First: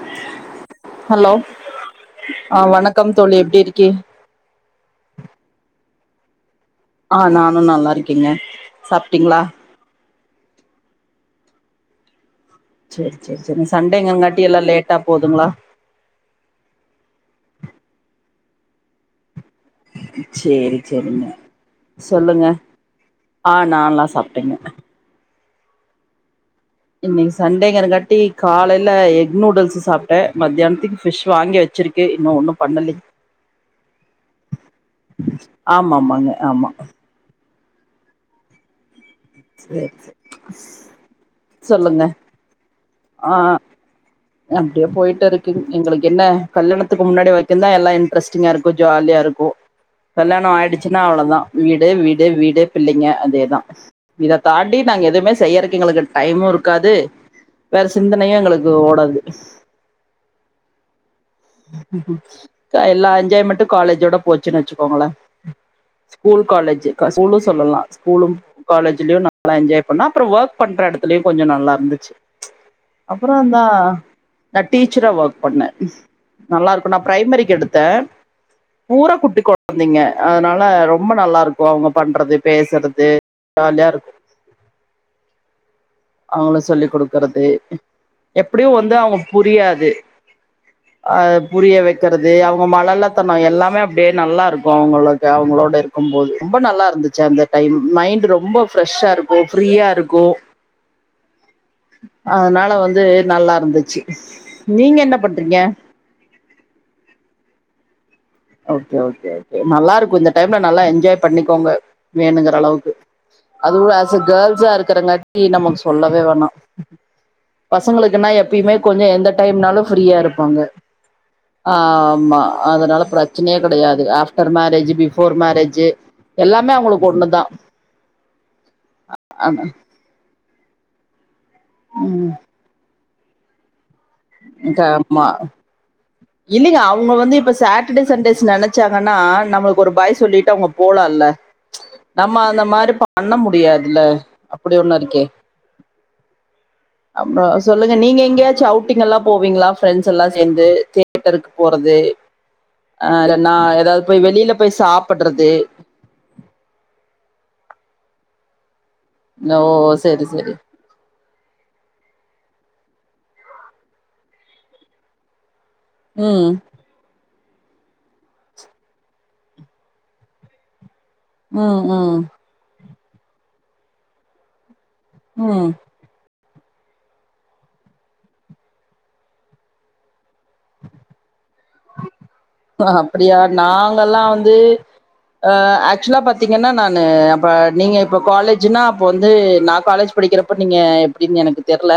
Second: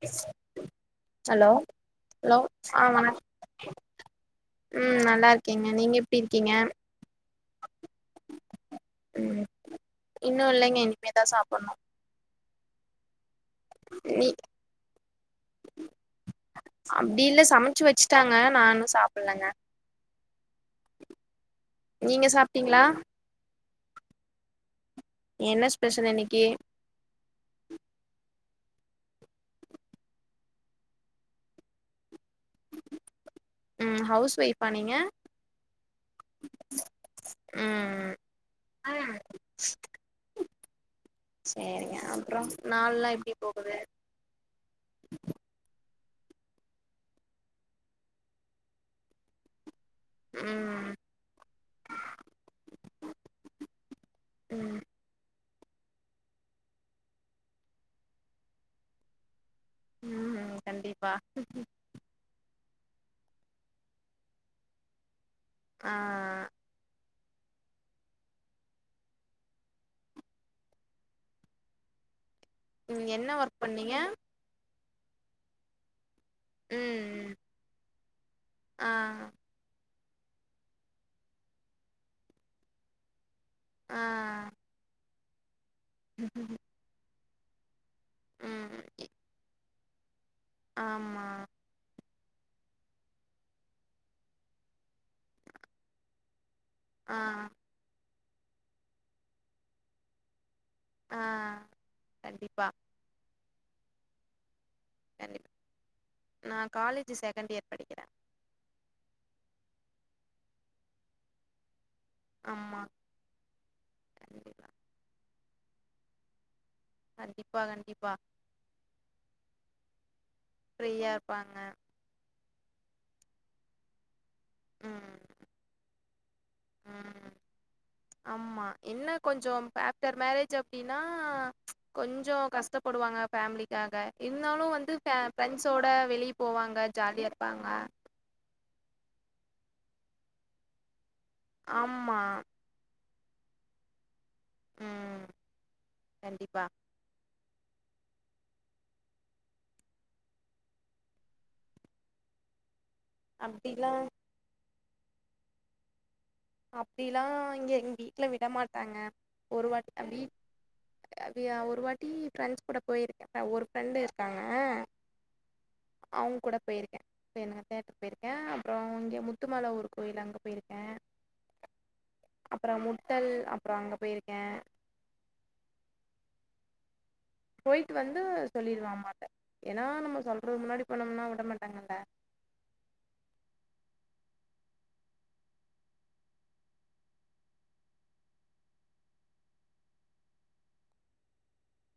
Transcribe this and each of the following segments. [inaudible] Hello hello ஆ வணக்கம் வணக் தோழி எப்டி இருக்கி ம் நல்லா இருக்கேங்க நீங்க எப்டி இருக்கீங்க ஆ நானு நல்லா இருக்கீங்க சாப்ட்டிங்களா ம் இன்னு இல்லைங்க இனிமே தா சாப்டணு சேரி சேரி சேரிங்க நீ சண்டேங்கிறங்காட்டி எல்லா லேட்டா போதுங்ளா அப்டி இல்ல சமைச்சு வெச்சுட்டாங்க நா இன்னு சாப்பிட்லங்க சேரி சேரிங்க நீங்க சொல்லுங்க சாப்ட்டீங்களா ஆ நால்லா நல்லா‌சாப்ட்டேங்க எ என்ன ஸ்பெஷல் இன்னைக்கு இன்னிக்கு சண்டேங்கரகாட்டி காலைல எக் நூடுல்ஸ் சாப்ட்ட மத்தியானத்துக்கு ஃபிஷ் வாங்கி வச் வச்சிருக்கு இன்னு ஒன்னு பண்ணலை ம் ஹவுஸ் ஒய்ஃபா நீங்க ஆமாம்மாங்க ஆமா ம் ஆ சேர் சேர் சரிங்க அப்பற நாள்லா எப்டி ஆ போகுது அப்டியே போயிட்டு இருக்குங்க எங்களுக்கு என்ன கல்யணத்துக்கு முன்னாடி வரைக்குந்தா எல்லா இன்ட்ரெஸ்ட் ங்க இருக்கும் ஜாலியா இருக்கும் கல்யாண ம் ஆயிடுச்சுன்னா அவ்ளவுதா வீடு வீடு வீடு பிள்ளைங்க அதேதா இததாண்டி ம் நாங்க எதுமே செய்யறக்கு எங்களுக்கு டைமும் இருக்காது வேற சிந்தனையு எங்களுக்கு ஓடாது ம் ம் கண்டிப்பா கா எல்லா எஞ்சாய்மெண்ட்டு காலேஜோட போச்சுன் வச்சுக்கோங்களே ஆ கூல் காலேஜுக்கா ஸ்கூலு சொல்லலா ஸ்கூலும் காலேஜ்லயு நல்லா என்ஜாய் பண்ண அப்பற ஒர்க் பண்ற இடத்துலயு கொஞ்ச நல்லா இருந்துச்சு நீங்க என்ன அப்பறந்தா ஒர்க் பண்ணீங்க நா டீச்சரா ஒர்க் பண்ணே நல்லா இருக்கு நா ம் ம் பிரைமரிக்கு எடுத்தே ஆ பூரா குட்டி கொழந்தைங்க அதனால ரொம்ப நல்லா இருக்கு அவ்ங்க பண்றது பேசுறது ஜாலியா ஆ இருக்கு அவங்க ம் சொல்லிக் கொடுக்கறது எப்டிய வந்து அவங்க புரியாது ஆ ஆமா புரிய வெக் க்கிறது அவ்ங்க மழல தணோ எல்லாமே அப்டியே நல்லா இருக்கு அவ்ங்களுக்கு அவ்ங்களோட இருக்கும்போது ரொம்ப நல்லா இருக் ஆ ச்ச அந்த டைம் மைண்ட் ரொம்ப ஃப்ரெஷ்ஷா இருக்கும் ஃப்ரீயா இருக்கும் ஆ கண்டிப்பா அதனால வந்து நல்லா இருந்துச்சு நீங்க என்ன பண்றீங்க நா காலேஜ் செகண்ட் இயர் படிக்கிற ஓகே ஓகே ஓகே நல்லா இருக்கும் இந்த டைம்ல நல்லா என்ஜாய் பண்ணிக்கோங்க வேணுங்கற ஆமா. அளவுக்கு அதுவு ஆஸ் எ கண்டிப்பா. கேர்ள்ஸா இருக்கிறங்காட்டி நமக்கு சொல்லவே வேணா கண்டிப்பா, கண்டிப்பா. பசங்களுக்கு என்ன எப்பயுமே கொஞ்ச எந்த டைம்னாலு ஃபரீயா இருப்பாங்க ஃப்ரீயா இருப்பாங்க. ஆமா அதனால பிரச்சனையே கெடையாது யார் சொன் ஆப்டர் மேரேஜ் ம், பிஃபோர் மேரேஜ் எல்லாமே அவங்களுக்கு ஒண்ணு ம். தா ஆமா இன்னு கொஞ்ச ப ஃப்டர் மேரேஜ் அப்டின்னா கொஞ்ச ம் கஷ்டப்படுவாங்க ஃபேம்லிக்காக இருந்தாலு க- வந்து ஆமா ஃப்ரெண்ட்ஸோட வெளியே இல்லைங்க போவாங்க அவங்க ஜாலியாக வந்து இப்ப இருப்பாங்க சாட்டர்டே சண்டேஸ் நெ ச்சாங்கனா நம்மளுக்கு ஒரு பாய் சொல்லிட்டு அவ்ங்க போலால்ல ஆமா. நம்ம அந்த மாரி பா அண்ண முடியாதுல அப்டி ஒன்னு இருக்கே ம். கண்டிப்பா. அப்ற சொல்லுங்க நீங்க எங்கயாச்சு அவுட் குட்டிங்க எல்லா போவீங்ளா ப்ரெண்ட்ஸ் எல்லா சேந்து தேட்டருக்கு போறது அ இல்ல நா ஏதாவது அப்டிலாம் போய் வெளியில போய் சாப்பிடுறது அப்டிலா இங்க எங்க வீட்டுல விடமாட்டாங்க ஓ ஒரு வாட்ட அபி செரி செரி அ வீயா ஒரு வாட்டி ஃப்ரெண்ட்ஸ் கூட போயிருக்கே ஒரு ஃப்ரெண்டு இருக்காங்க அவங் ம் கூட போயிருக்கே பேன தேட்டரு பேயிருக்கே அப்றோ இங்க முத்துமல ஊர்ரு கோயில் அங்க போயிருக்கே ம் ம் அப்புற முட்டல் அப்புற அங்க போயிருக்கே ம் போயிட்டு வந்து சொல்லிருவன் அம்மாட்ட ஏனா நம்ம சொல்றது முன்னாடி போனம்னா விட மாட்டாங்கல்ல அ அப்படியா நாங்கல்லா வந்து அ ஆக்சுவலா பாத்தீங்கன்னா நானு அப்ப நீங்க இப்ப காலேஜ்ன்னா அப்ப வந்து நா காலேஜ் படிக்கிறப்ப நீங்க எப்டின்னு எனக்கு தெரியல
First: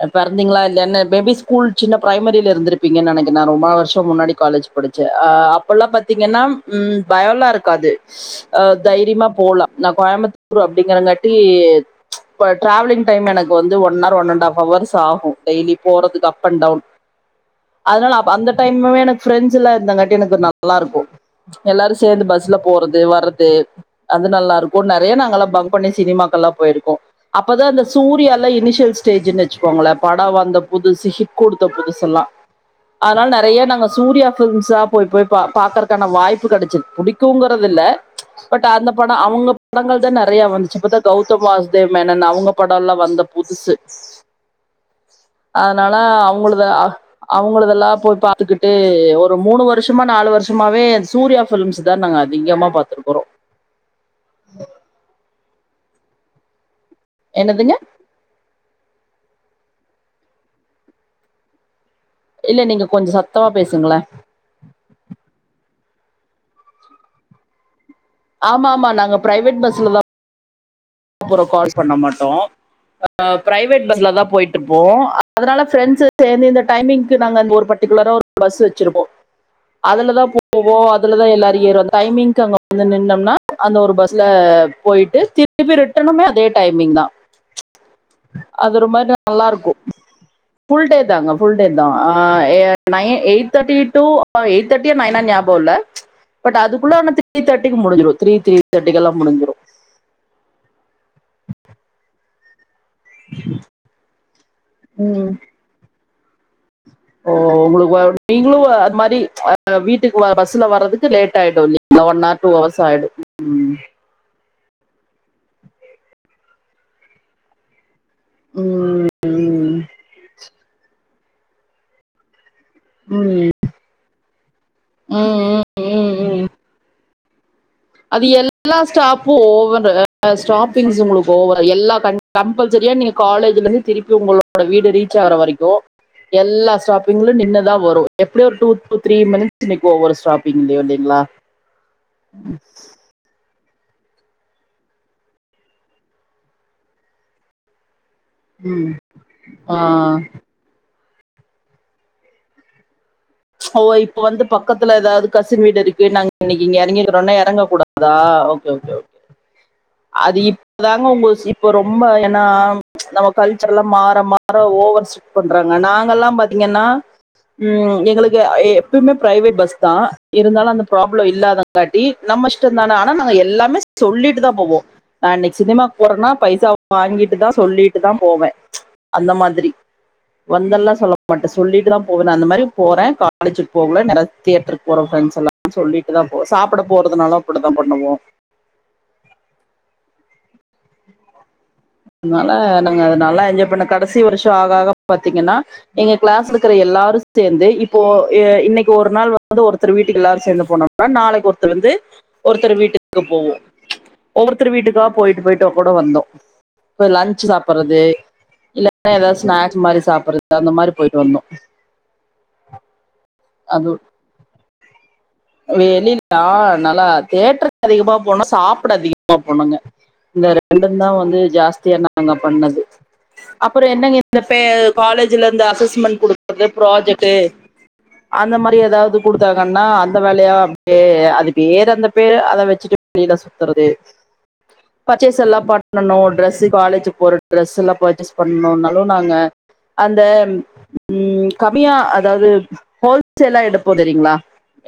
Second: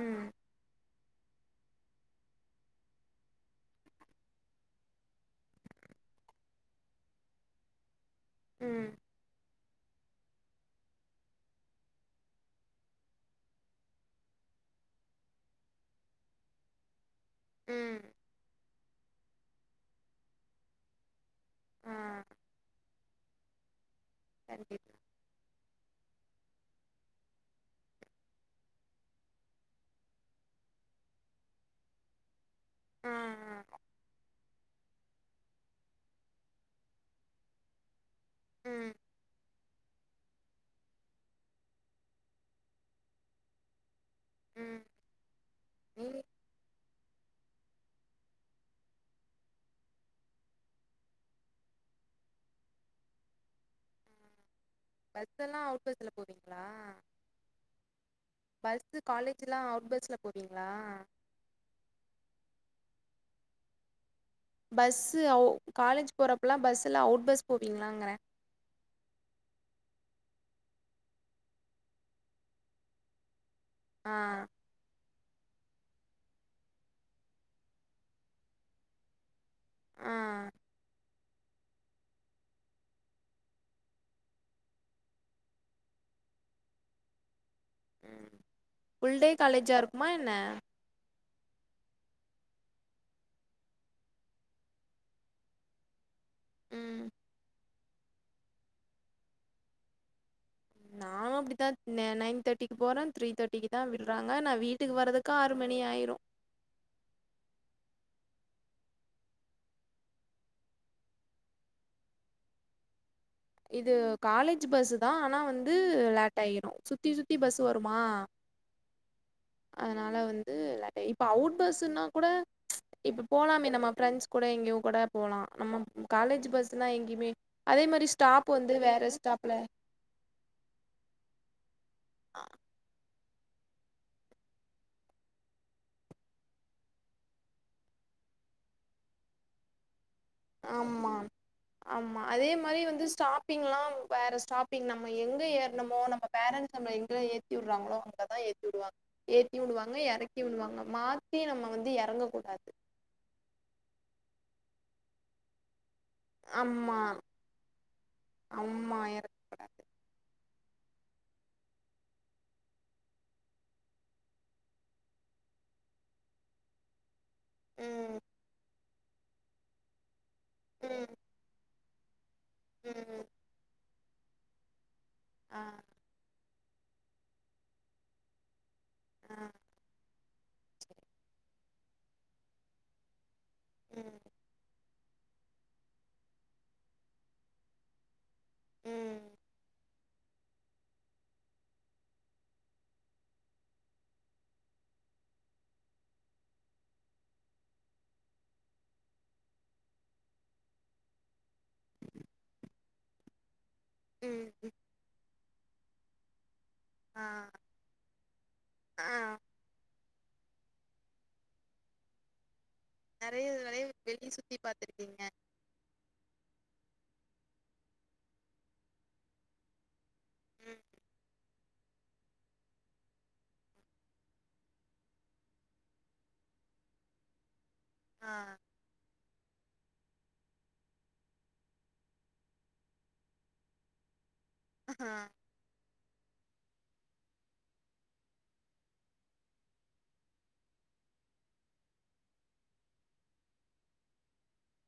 ம் பிறந்தீங்ளா இல்லயான்னு மேபி ஸ்கூல் சின்ன பிரைமரில இருந்திருப்பீங்கன்னு நெனைக்கேன் நா ரொம்பாலு வருஷோ முன்னாடி காலேஜ் படிச்ச அ அப்பல்லா பாத்தீங்கன்னா ம் பயோல்லா இருக்காது அ ம் தைரியமா போலா நா கோயமுத்தூர் அப்டிங்கறங்காட்டி ம்ச் இப்ப டிராவலிங் டைம் எனக்கு வந்து one hour one and half hours ஆகு டெயலி போறதுக்கு அப் அண்ட் டவுன் ம் அதனால அப்ப அந்த டைமுமே எனக்கு பிரண்ட்ஸ் எல்ல இருந்தங்காட்டி எனக்கு நல்லா இருக்கு ஆ எல்லாரு சேர்ந்து பஸ்ல போறது வர்றது அது நல்லா இருக்கு ந கண்டிப்பாக நெறைய நாங்க எல்ல பங்க் பண்ணி சினிமாக்கள்லா போயிருக்கோ அப்பதா அந்த சூர்யல்லா இனிஷியல் ஸ்டேஜ்ன்னு வச்சுக்கோங்களே படோ வந்த புதுசு ஹிட் குடுத்த புதுசுல்லா ஆ அதனால நெறைய ஆ நாங்க சூர்யா ஃபிலிம்ஸ்ஸா போய் போய் பாக்கறக்கான வாய்ப்பு கெடைச்சுது புடிக்குங்கிறது இல்ல பட் அந்த ம் படம் அவங்க படங்கள் தா நெறைய வந்துச்சு இப்பதா கௌதம் வாசுதேவ மேனன் அவங்கப் படம்ல வந்த புதுச்சு ம் அதனால நீங்கள் அவங்களுத உங்களுதெல்லா போய் பாத்துக்கிட்டு ஒரு மூணு வருஷமா நாலு வருஷமாவே சூர்யா பிலிம்ஸ் தா நாங்க அதிகமா பாத்திருக்கிறோ ம் பஸ் எல்லா அவுட் பஸ்ல போவீங்ளா என்னதுங்க ஃபர்ஸ்ட் காலேஜ்ஜெல்லா அவுட் பஸ்ல போவீங்ளா இல்ல நீங்க கொஞ்ச சத்தமா பேசுங்களே பஸ்ஸு ஒ காலேஜ் போறப்பல்லா பஸ்ஸுல அவுட் பஸ் போவீங்களாங்கிறே ஆமா ஆமா நாங்க பிரைவேட் பஸ்ல தா அப்புறோ கால் பண்ண மாட்டோ பிரைவேட் பஸ்ல ஆ தா போயிட்ருப் போ அதனால ஃப்ரெண்ட்ஸ்ஸு சேந்து இந்த டைமிங்க்கு நாங்க அங்க ஒரு பர்டிகுலரா ஒரு பஸ் வச்சிருப்போ ஆ அதுலதா போவோ இதுல தா எல்லோரு ஏறும் டைமிங்கு அங்க வந்து நின்னம்னா அந்த ஒரு பஸ்ல போயிட்டு திர் திருப்பி ரிட்டனுமே அதே டைமிங்தான் ம் அது ஒரு மாரி ஃபுல் டே நல்லா இருக்கு காலேஜா இருக்குமா என்ன ஃபுல் டேதாங்க ஃபுல் டேதான் அ nine eight thirty to eight தேர்ட்டியா நைனா ஞாபகோ இல்ல ம்ச் பட் அதுக்குள்ள ம் ஆன த்ரீ தேர்டிக்கு முடிஞ்சிரு த்ரீ த்ரீ தேர்டிக்கு எல்லா முடிஞ்சிரு நானு அப்டித்தான் நைன் தேர்டிக்கு போறன் த்ரீ தேர்டிக்குதான் விட்றாங்க நா வீட்டுக்கு ம் வராறதுக்கு ஆ ஒரு மணி ஆயிரு ஓ உங்களுக்குவ நீங்களு அது மாரி ம்ச் அ வீட்டுக்குவ பஸ்ல வர்றதுக்கு லேட் ஆயிடு நீ அந்த ஒன் ஹவர் டூ ஹவர்ஸ் ஆயிடு இது காலேஜ் பஸ்ஸு தா ஆனா வந்து லேட் ஆயிடு சுத்தி சுத்தி பஸ்ஸு வருமா ம் ம் அதனால வந்து இப்ப அவுட் பஸ்ன்னா கூட இப்ப போலாமே நம்ம ஃபிரெண்ட்ஸ் கூட எங்கேயு கூட போலா, ம் நம்ம ம் ம் காலேஜ் பஸ்லா எங்கயுமே அது எல்லா ஸ்டாப்பும் ஓவரு எல்லா ஸ்டாப்பிங்ஸ் உங்களுக்கு ஓவரா எல்லா க கம்பள் சரியா நீங்க காலேஜ்ல இருந்து திருப்பி உங்களோட வீடு ரீச் ஆகற வரைக்கு எல்லா ஸ்டாப்பிங்லயு நின்னுதா வரு எப்டி ஒரு டூ டூ த்ரீ மினிட்ஸ் நிக்கு ஒவ்வொரு ஸ்டாப்பிங் ஆமா ஆமா அதே மாரி வந்து ஸ்டாப் பிங்லா வேற ஸ்டாப்பிங் நம்ம எங்க ஏறணுமோ நம்ம பேரன்ட்ஸ் நம்மள எங்க ஏத்தி விட்றாங்களோ அங்க தா ஏத்தி ம் விடுவாங்க ஏத்தி ஆ விடுவாங்க இறக்கியு விடுவாங்க மாத்தி நம்ம வந்து எறங்கக்கூடாது ஓ இப்ப வந்து பக்கத்துல ஏதாவது கசின் வீடு இருக்கு நாங்க இன்னிக்கி இங்க ஆமா எறங்கிக்குறோன்னா எறங்க கூடாதா ஓக்கே ஓக்கே ஆமா ஒக்கே எறக்க கூடாது அது இப் அதாங்க உங்க ஸ் இப்ப ரொம்ப ஏன்னா நம்ம கல்ச்சர் எல்லா மாற மாற ஓவர் பண்றாங்க நாங்கல்லா பாத்திங்கன்னா ம் எங்குளுக் து எப்பயுமே பிரைவேட் பஸ்தா இருந்தாலு அந்த ம் ப்ராப்ளம் இல்லாதங் காட்டி நம்ம இஷ்டோந்தான ஆனா ம் நாங்க எல்லாமே சொல்லிட்டுதா போவோ நா இன்னைக்கி ஆ சினிமா போறனா பைசா வாங்கிட்டுதா சொல்லிட்டுதா போவே, அந்த ஆ மாதிரி வந்தெல்லா சொல்ல மாட்டே சொல்லிட்டுதா போவே, நா அந்த மாதிரி போறே காலேஜ்க்கு போ குள்ள ம் நேர தேட்டருக் ஒரு ஃப்ரெண்ட்ஸ் எல்லா சொல்லிட்டுதா போவோ சாப்பிட போறதுனாலு அப்படிதா பண்ணுவோ ம் அதனால நாங்க நல்ல என்ஜாய் பண்ண, கடைசி வருஷ ஆக ஆக பாத்தீங்கனா எங்க கிளாஸ் இருக்கிற எல்லாரு சேந்து இப்போ இ இன்னைக்கி ஒரு நாள் வந்து ஒருத்தர் வீட்டுக்கு எல்லாரு சேந்து போனா னா நாளைக்கு ஒருத்தர் வந்து ஒருத்தர் வீட்டுக்கு போவோ ம் ஒவ்வொருத்தர் வீட்டுக்கா போயிட்டு போயிட்டு கூட வந்தோ போய் ஆ லன்ச் சாப்பட்றது இல்லன்னா ஆ ஏதாவது ஸ்நாக்ஸ் மாரி சாப்பட்றது அந்த மாரி போயிட்டு வந்தோ நெறைய நெறைய வெளிய சுத்தி பாத்துருக்கீங்க வெளில ஆ, நல்லா தேட்டருக்கு அதிகமா போனோ, சாப்பட அதிகமா போனோங்க இந்த ம் ரெண்டுந்தா வந்து ஜாஸ்தியா நாங்க பண்ணது அப்பறோ என்னங்க இந்த பே காலேஜ்ல இந்த அசஸ்மெண்ட் குடுக்குறது ப்ராஜெக்ட் ஆ அந்த மாரி ஏதாவது குடுத்தாங்கனா அந் அந்த வேலையா அப்டியே அது வேற அந்த பேரு அதை வச்சிட்டு வெளியில சுத்தறது ஆமா பர்ச்சேஸ் எல்லா பண் பண்ணனு டிரெஸ் காலேஜ்க்கு போற டிரெஸ் எல்லா பர்ச்சேஸ் பண்ணனுன்னாலு நாங்க அந்த, ம், கம்மியா அதாவது ஹோல்சேலா எடுப்போ தெரியுங்ளா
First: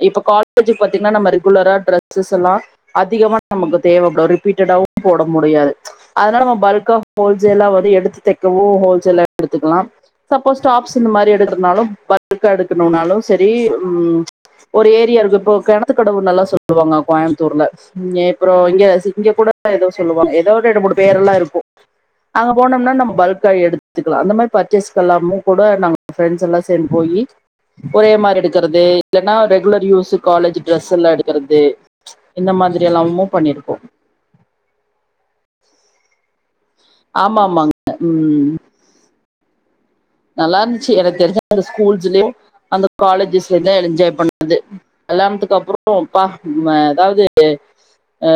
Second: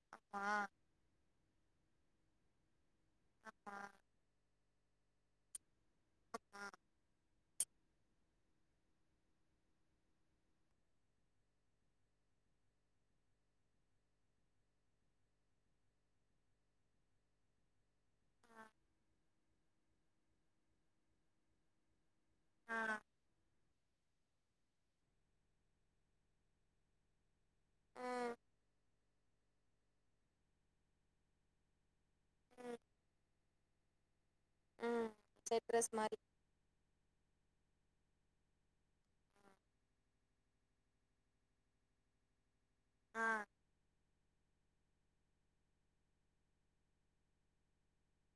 இப்ப காலேஜ் ஆமா பாத்தீங்கனா நம்ம ரெகுலரா ட்ரெஸ்ஸலா அதிகமா நமக்கு தேவப்டும் ரிப்பீட்டடாவு போட முடியாது அதனால நம்ம பல்க்கா ஹோல் ஜ் எல்லா வரு எடுத்து தைக்கவு ஹோல்சேலா எடுத்துக்கலா சப்போஸ் டாப்ஸ் இந்த மாரி எடுக்கிறதுனாலு பல்க்கா எடுக்கணுனாலு சேரி, ம், ஒரு ஏரியா இருக்கு இப்போ கிணத்து கடவுன்னுலா சொல்லுவாங்க கோயம்புத்தூர்ல இங்க அப்பறோ இங்க இங்க கூட ஏதோ சொல்லுவோ ஏதோ ரெண்டு மூணு பேர் எல்லா இருக்கு அங்க ஆ போனோம்னா ஆ நம்ம பல்க்கா எடுத் த்துக்கலா அந்த மாரி பர்ச்சேஸ்க்கு எல்லாமு கூட நாங்க ஃப்ரெண்ட்ஸ் எல்லா சேந்து போயி ஒரே ம் மாரி எடுக்கறது இல்லன்னா ரெகுலர் யூஸ் காலேஜ் டிரஸ் எல்லா எடுக்கறது இந்த ம் மாரி எல்லாமும் பண்ணிரு ம் செட் டிரஸ் மாரி ஆமா ஆமாங்க, ம் நல்லா இருந்துச்சி எனக்கு தெரிஞ்ச அந்த ஸ்கூல்ஸ்லயு அந்த ஆ காலேஜஸ்ல ல்லா என்ஜாய் பண்ணது கல்யாணத்துக்கு அப்றோ அப்பா இவுங்க எதாவது அ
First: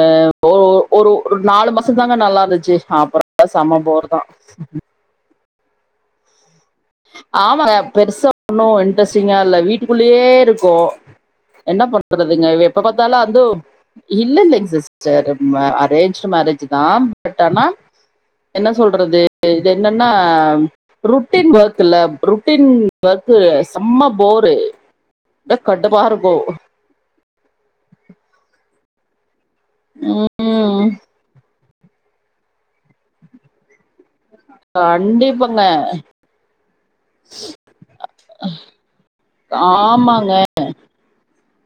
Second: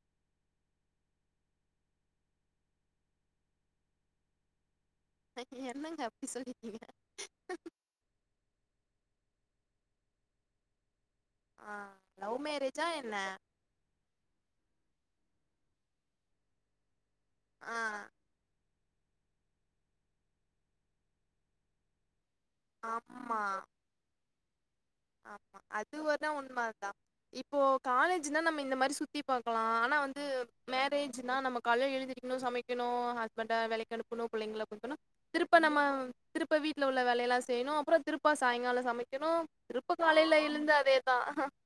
ஒரு ஒரு ஒரு நாலு மாசம்தாங்க நல்லா இருந்துச்சி அப்பற எல்லா செம போர்தா சேரி என்னங்க அப்படி சொல்லிட்டீங்க ஆமா பெருசா ஒன்னு இன்ட்ரெஸ்டிங்கா இல்ல வீட்டுக்குள்ளேயே இருக்கு ஆ என்ன லவ் பண்றதுங்க இவ எப்ப மேரேஜா பாத்தாலு என்ன அதூ இல்லல்லைங்க சிஸ்டர் ம அரேஞ்ச் மேரேஜ் தா பட் ஆனா ஆ என்ன சொல்றது இது என்னன்னா ருட்டீன் ஒர்க்ல ரொட்டீன் ஒர்க்கு ஆமா செம்ம போரு ஆமா அது கடுப்பா ஒர்ணா இருக்கும் உண்மதா இப்போ காலேஜ்னா நம்ம இந்த மாரி சுத் சுத்தி பாக்கலா ஆனா வந்து உம் மேரேஜ்னா நம்ம காலைல எழுந்திருக்கணு சமைக்கணு ஹஸ்பண்ட வேலைக்கு அனுப் வ்ளோ பிள்ளைங்கள பெக்கணு திருப்ப கண்டிப்பாங்க நம்ம திருப்ப வீட்ல உள்ள வேலையெல்லா செய்யணு அப்புறோ திருப்ப சாயங்காலோ சமைக்கணு திருப்ப ஆமாங்க காலைல விழுந்து அதேதா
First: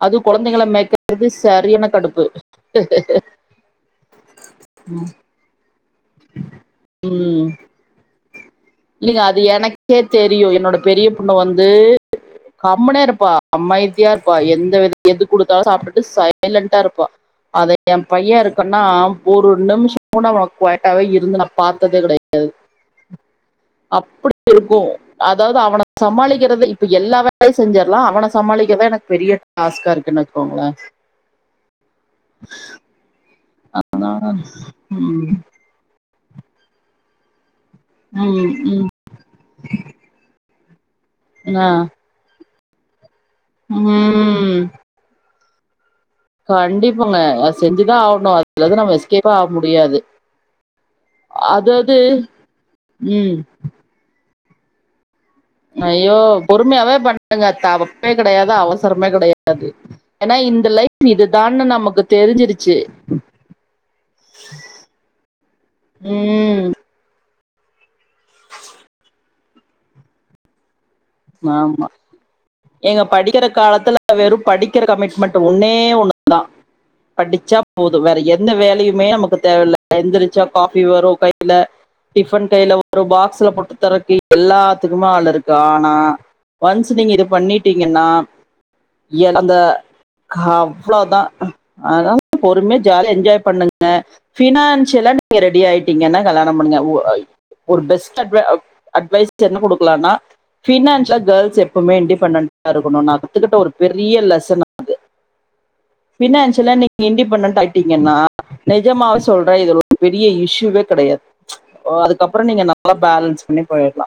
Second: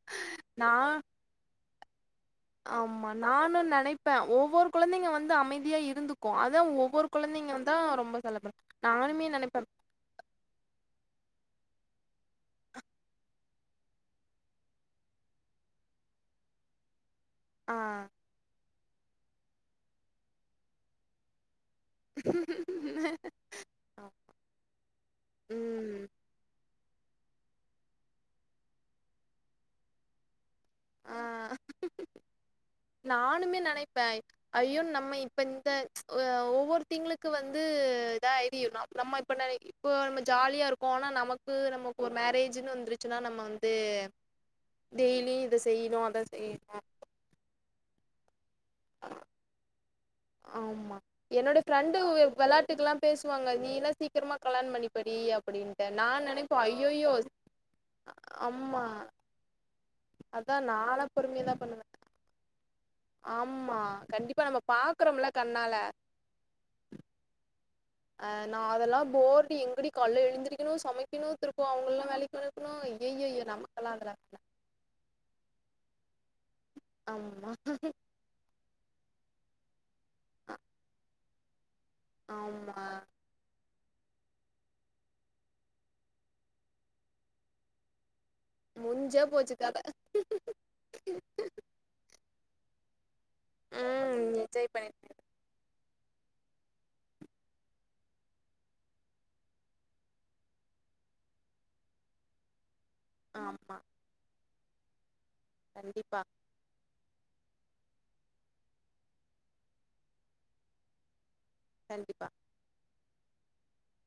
அது கொழந்தைங்கள நா மேக்றது சரியான கடுப்பு ஆமா நானு நெனைப்பே ஒவ்வொரு கொழந்தைங்க வந்து அமைதியா இருந்து கோ அதா ஒவ்வொரு உம் கொழந்தைங்களு தா ரொம்ப செலபர இல்லைங்க அது எனக்கே தெரியு என்னோட பெரிய பொண்ணு வந்து கம்முனே இருப்பா அமைதியா இருப்பா எந்த வித எது குடுத்தாலு சாப்ட்டுட்டு சைலண்டா இருப்பா ஆ அதே என் பைய இருக்குன்னா ஒரு நிமிஷம் கூட அவ குயிட்டாவே இருந்து நா பாத்ததே கெடயாது [unintelligible] அப்புடி இருக்கு அதாவது அவனை ம் சமாளிக்கிறதே இப்ப எல்லா வேலையு செஞ்சிர்லா அவன சமாளிக்கவே எனக்கு பெரிய டாஸ்கா இருக்குன்னு வச்சக்கோங்களே ஆ நானுமே நெனைப்பே ஐயோ நம்ம ம் இப்ப இந்த அ ஒவ்வொருதிங்களுக்கு வந்து எதா ஐ ம் டி ம் இருக்கு நம்ம இப்ப ந இப்போ நம்ம ஜாலியா இருக்கோ ஆனா நமக்கு ஆ நமக்கு ஒரு மேரேஜ்ன்னு வந்துருச்சுன்னா நம்ம வந்து ம் டெய்லியு இத செய்யணு அத செய்யணு கண்டிப்பாங்க அது செஞ்சுதா ஆவணு அதுலந்து நம்ம எஸ்கேப்பே ஆவ் முடியாது ஆமா என்னோட அதாவது ஃப்ரெண்டு விளாட்டுக்குல்லா ம் பேசுவாங்க நீ எல்லா சீக்கிரமா கல்யாணம் பண்ணி ஐயோ பொறுமையாவே ஐயையோ பண்ணுங்க தப்பே கெடையாது ஆமா அவசரமே கெடையாது ஏனா அதா இந்த நாலா லைஃப் பொறுமையாதா இதுதானு பண்ணுவே நமக்கு தெரிஞ்சிருச்சு ஆமா கண்டிப்பா நம்ம பாக்குறோம்ல கண்ணால ம் அ நா அதெல்லா போர்டு எங்கடி கால்ல எழுந்திருக்கனு சமை கிணு திருப்ப ஆமா அவங்கெல்லா வேலைக்கு அனுப்பனு ஐயையோ நமக்குள்ளா அதெல்லா வேணா கிி கமிட்மெண்ட் ஒன்னே ஒன்னு தா ஆமா படிச்சா போது வேற எது எந்த வேலையுமே நமக்கு தேவையில்ல எந்திரிச்சா காபி வரும் கையில டிஃபன் கைல ஆமா வரு பாக் ஸ்ல போட்டு தெரட்டி எல்லாத்துக்கும ஆள் இருக்கு ஆனா ஒன்ஸ் நீங்க இது பண்ணிட்டீங்கன்னா முஞ்சே எ அந்த போச்சு கத அவ்ளோதா அதா பொறுமையா ஜாலியா என்ஜாய் பண்ணுங்க ம் என்ஜாய் பண்ணிட்டு பினான்சியலா நீங்க ரெடி ஆயிட்டீங்கன்னா கல்யாணம் பண்ணுங்க ஒ அ ஒரு பெஸ்ட் அட் அ அட்வைஸ்ட் என்ன குடுக்கலான்னா பினான் ல கேர்ள்ஸ் எப்பவுமே இண்டிபெண்டண்டா இருக்கணு நா கத்துக்கிட்ட ஒரு ஆமா பெரிய லெசன் கண்டிப்பா ஃபினான்ச் சில நீங்க இண்டிபெண்டட் ஆயிட்டீங்கன்னா நெஜமாவே சொல்றே இது ஒரு பெரிய இஷ்யூவே கெடையாது ஓ கண்டிப்பா அதுக்கப்புறோ நீங்க நல்லா பேலன்ஸ் பண்ணி போயிட்லா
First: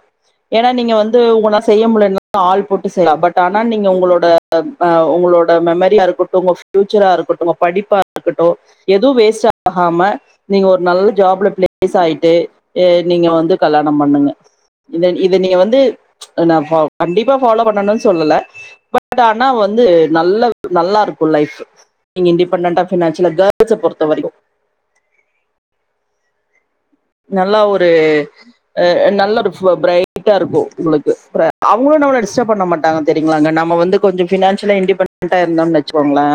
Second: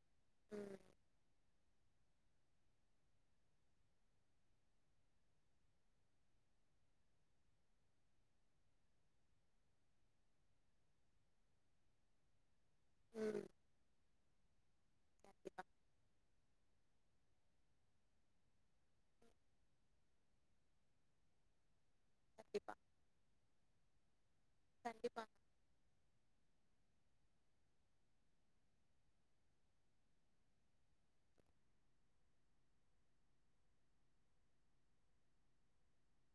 ஏனா ம் நீங்க வந்து உங்க நா செய்ய முட்லனா ஆள் போட்டு செய்லா பட் ஆனா நீங்க உங்களோட அ உங்களோட மெமரியா இருக்கட்டு உங்க ஃப்யூச்சரா இருக்கட்டு உங்க படிப்பா இருக்கட்டு எதுவு வேஸ்ட் ஆகாம நீங்க ஒரு நல்ல ஜாப்ல பிளேஸ் ஆயிட்டு ஏ நீங்க ம் வந்து கல்யாணம் பண்ணுங்க இத இத நீங்க கண்டிப்பா வந்து நா ஃபா கண்டிப்பா ஃபாலோ பண்ணணுன் சொல்லல பட் ஆனா வந்து நல்ல ஒரு நல்லா இருக்கு லைஃபு நீங்க கண்டிப்பா இண்டிபெண்டண்டா ஃபினான்சியலா கேர்ள்ஸப் பொறுத்த வரையு கண்டிப்பாங் நல்லா ஒரு அ அ நல்ல ஒரு ஃப்யு பிரைட்டா இருக்கு உங்களுக்கு ப்ர அவுங்களு நம்மள டிஸ்ட்டர்ப் பண்ண மாட்டாங்க தெரியுங்களாங்க நம்ம வந்து கொஞ்சொம் ஃபினான்சியலா இன்டிபெண்டன்டா இருந்தோம்னு வச்சுக்கோங்களே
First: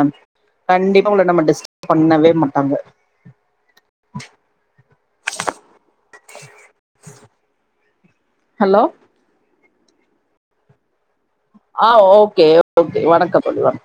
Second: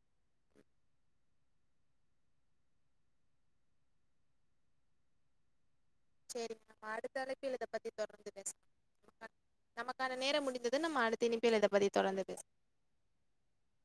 கண்டிப்பா உங்கள நம்ம டிஸ்டர்ப் பண்ணவே மாட்டாங்க சேரிங்க நம்ம அடுத்த அழைப்புல இத பத்தி தொடர்ந்து பேஸ் ஹலோ நமக்கான நேரம் முடிந்தது நம்ம அடுத் தினிப்பேலதம் ஆ ஓகே ஓகே வணக்கோ தோழி வண